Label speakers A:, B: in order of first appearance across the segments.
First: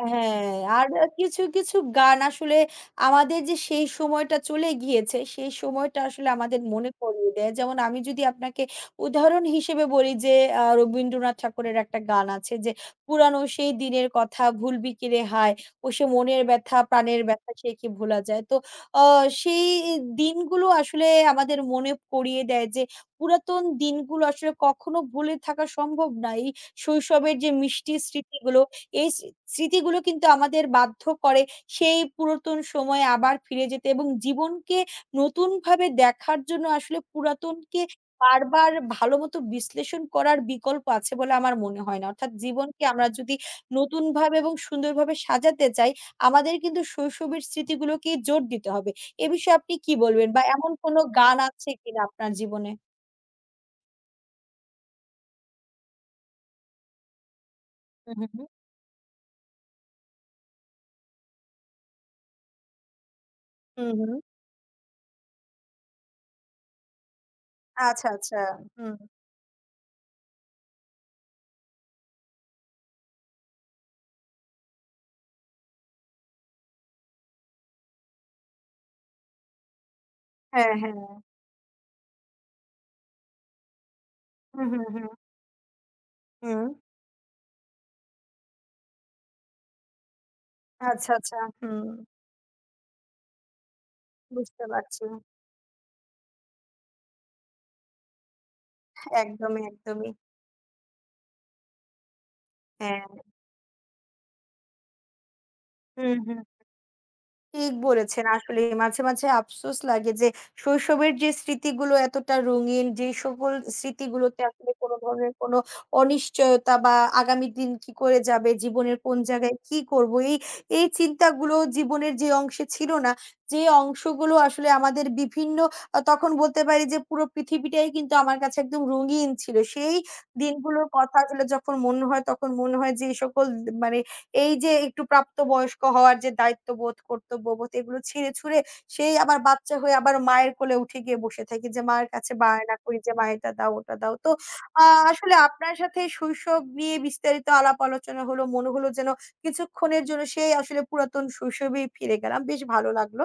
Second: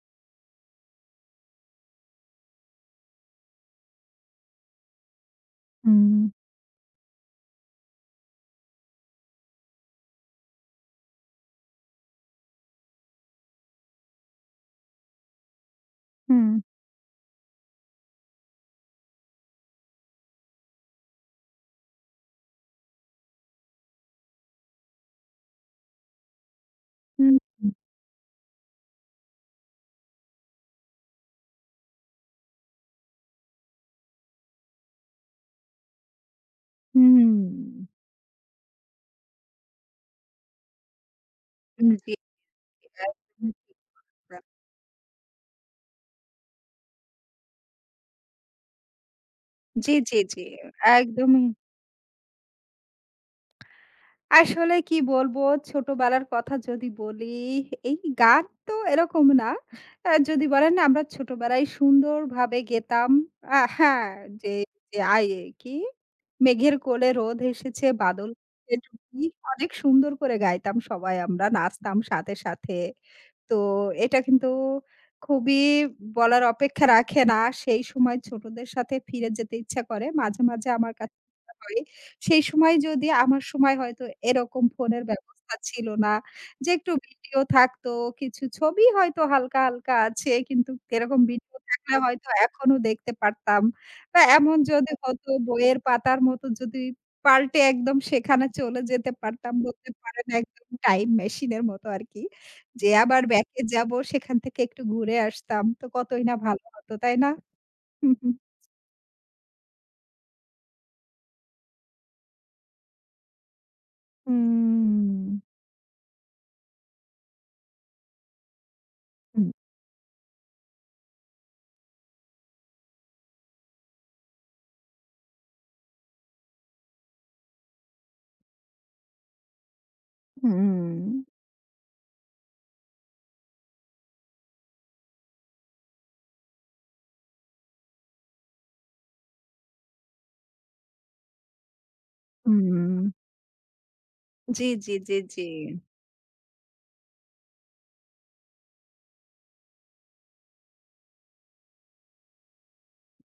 A: হ্যাঁ। আর কিছু, কিছু গান আসলে আমাদের যে সেই সময়টা চলে গিয়েছে সেই সময়টা
B: হুম।
A: আসলে আমাদের মনে করিয়ে দেয় যেমন আমি যদি আপনাকে উদাহরণ হিসেবে বলি যে আ রবীন্দ্রনাথ ঠাকুরের একটা গান আছে যে, "পুরানো সেই দিনের কথা ভুলবি কিরে হায় ও সে মনের
B: হুম।
A: ব্যথা প্রাণের ব্যথা সে কি ভোলা যায়।" তো আ সেই দিনগুলো আসলে আমাদের মনে পড়িয়ে দেয় যে পুরাতন দিনগুলো আসলে কখনো ভুলে থাকা সম্ভব নয়
B: হুম,
A: শৈশবের যে
B: হুম।
A: মিষ্টির স্মৃতিগুলো। এই স্রি স্মৃতিগুলো কিন্তু আমাদের বাধ্য করে সেই পুরাতন সময়ে আবার ফিরে যেতে এবং জীবনকে নতুনভাবে দেখার জন্য আসলে
B: হুম।
A: পুরাতনকে বারবার ভালোমত বিশ্লেষণ করার বিকল্প আছে বলে আমার মনে
B: হুম,
A: হয় না।
B: জি।
A: অর্থাৎ জীবনকে আমরা যদি নতুনভাবে
B: [unintelligible]
A: এবং সুন্দরভাবে সাজাতে চাই আমাদের কিন্তু শৈশবের স্মৃতিগুলোকে জোর দিতে হবে। এ বিষয়ে আপনি
B: জি,
A: কি
B: জি,
A: বলবেন
B: জি,
A: বা এমন কোনো গান
B: একদমই।
A: আছে কিনা আপনার জীবনে?
B: আসলে কি বলবো? ছোটবেলার কথা যদি বলি, এই
A: হুম, হুম,
B: গান
A: হুম।
B: তো এরকম না। আ যদি বলেন আমরা ছোটবেলায় সুন্দরভাবে গেতাম। আ
A: হুম,
B: হ্যাঁ,
A: হুম।
B: যে আ ই কি? "মেঘের কোলে রোদ হেসেছে
A: আচ্ছা,
B: বাদল
A: আচ্ছা,
B: গেছে
A: হুম।
B: টুটি।" অনেক সুন্দর করে গাইতাম সবাই আমরা নাচতাম সাথে, সাথে। তো এটা কিন্তু খুবই বলার অপেক্ষা রাখে না। সেই সময় ছোটদের সাথে ফিরে যেতে ইচ্ছা করে। মাঝে, মাঝে
A: হ্যাঁ,
B: আমার [unintelligible]
A: হ্যাঁ।
B: ইচ্ছা করে সেই সময় যদি আমার সময় হয়তো এরকম
A: হুম, হুম,
B: ফোনের
A: হুম।
B: ব্যবস্থা ছিল না। যে
A: হুম।
B: একটু ভিডিও থাকতো। কিছু ছবি হয়তো হালকা, হালকা আছে। কিন্তু
A: আচ্ছা,
B: এরকম
A: আচ্ছা,
B: ভিডিও থাকলে
A: হুম।
B: হয়তো এখনো দেখতে পারতাম। বা এমন
A: বুঝতে
B: যদি
A: পারছি। হ্যাঁ।
B: হতো বইয়ের পাতার মত যদি পাল্টে একদম সেখানে চলে যেতে পারতাম
A: একদমই,
B: বলতে
A: একদমই।
B: পারেন একদম টাইম মেশিন এর মতো আরকি। যে
A: হ্যাঁ।
B: আবার ব্যাক এ যাবো সেখান থেকে একটু ঘুরে আসতাম। তো
A: হুম,
B: কতই না
A: হুম।
B: ভালো হতো। তাই না?
A: ঠিক
B: হুম,
A: বলেছেন
B: হুম।
A: আসলেই। মাঝে, মাঝে আফসোস লাগে যে শৈশবের যে স্মৃতিগুলো এতটা রঙিন যে সকল স্মৃতিগুলোতে আসলে কোনো ধরনের
B: হুম।
A: কোনো অনিশ্চয়তা বা আগামী দিন কি করে যাবে? জীবনের কোন
B: হুম।
A: জায়গায় কি করব? এই এই চিন্তাগুলো জীবনের যে অংশে ছিল না। যে অংশগুলো আসলে আমাদের বিভিন্ন আ তখন বলতে পারি যে পুরো পৃথিবীটাই কিন্তু আমার কাছে একদম রঙিন ছিল। সেই দিনগুলোর
B: হুম।
A: কথাগুলো যখন মনে হয় তখন মনে হয় যে এই সকল মানে এই যে একটু প্রাপ্ত বয়স্ক হওয়ার যে দায়িত্ববোধ, কর্তব্যবোধ এগুলো ছিঁড়ে ছুঁড়ে সেই আবার বাচ্চা হয়ে আবার মায়ের কোলে উঠে গিয়ে বসে থাকি। যে মায়ের কাছে বায়না করি যে,
B: হুম।
A: "মা, এটা দাও। ওটা দাও।" তো
B: জি,
A: আ
B: জি, জি,
A: আসলে
B: জি।
A: আপনার সাথে শৈশব নিয়ে বিস্তারিত আলাপ আলোচনা হলো। মনে হলো যেন কিছুক্ষণের জন্য সেই আসলে পুরাতন শৈশবেই ফিরে গেলাম। বেশ ভালো লাগলো।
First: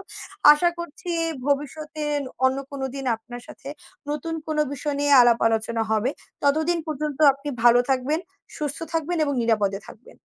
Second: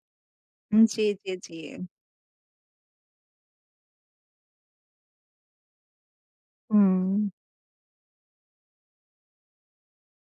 A: আশা
B: জি,
A: করছি
B: জি, জি।
A: ভবিষ্যতে অন্য কোনো দিন আপনার সাথে নতুন কোনো বিষয় নিয়ে আলাপ আলোচনা হবে। ততদিন পর্যন্ত
B: হুম।
A: আপনি ভালো থাকবেন, সুস্থ থাকবেন এবং নিরাপদে থাকবেন।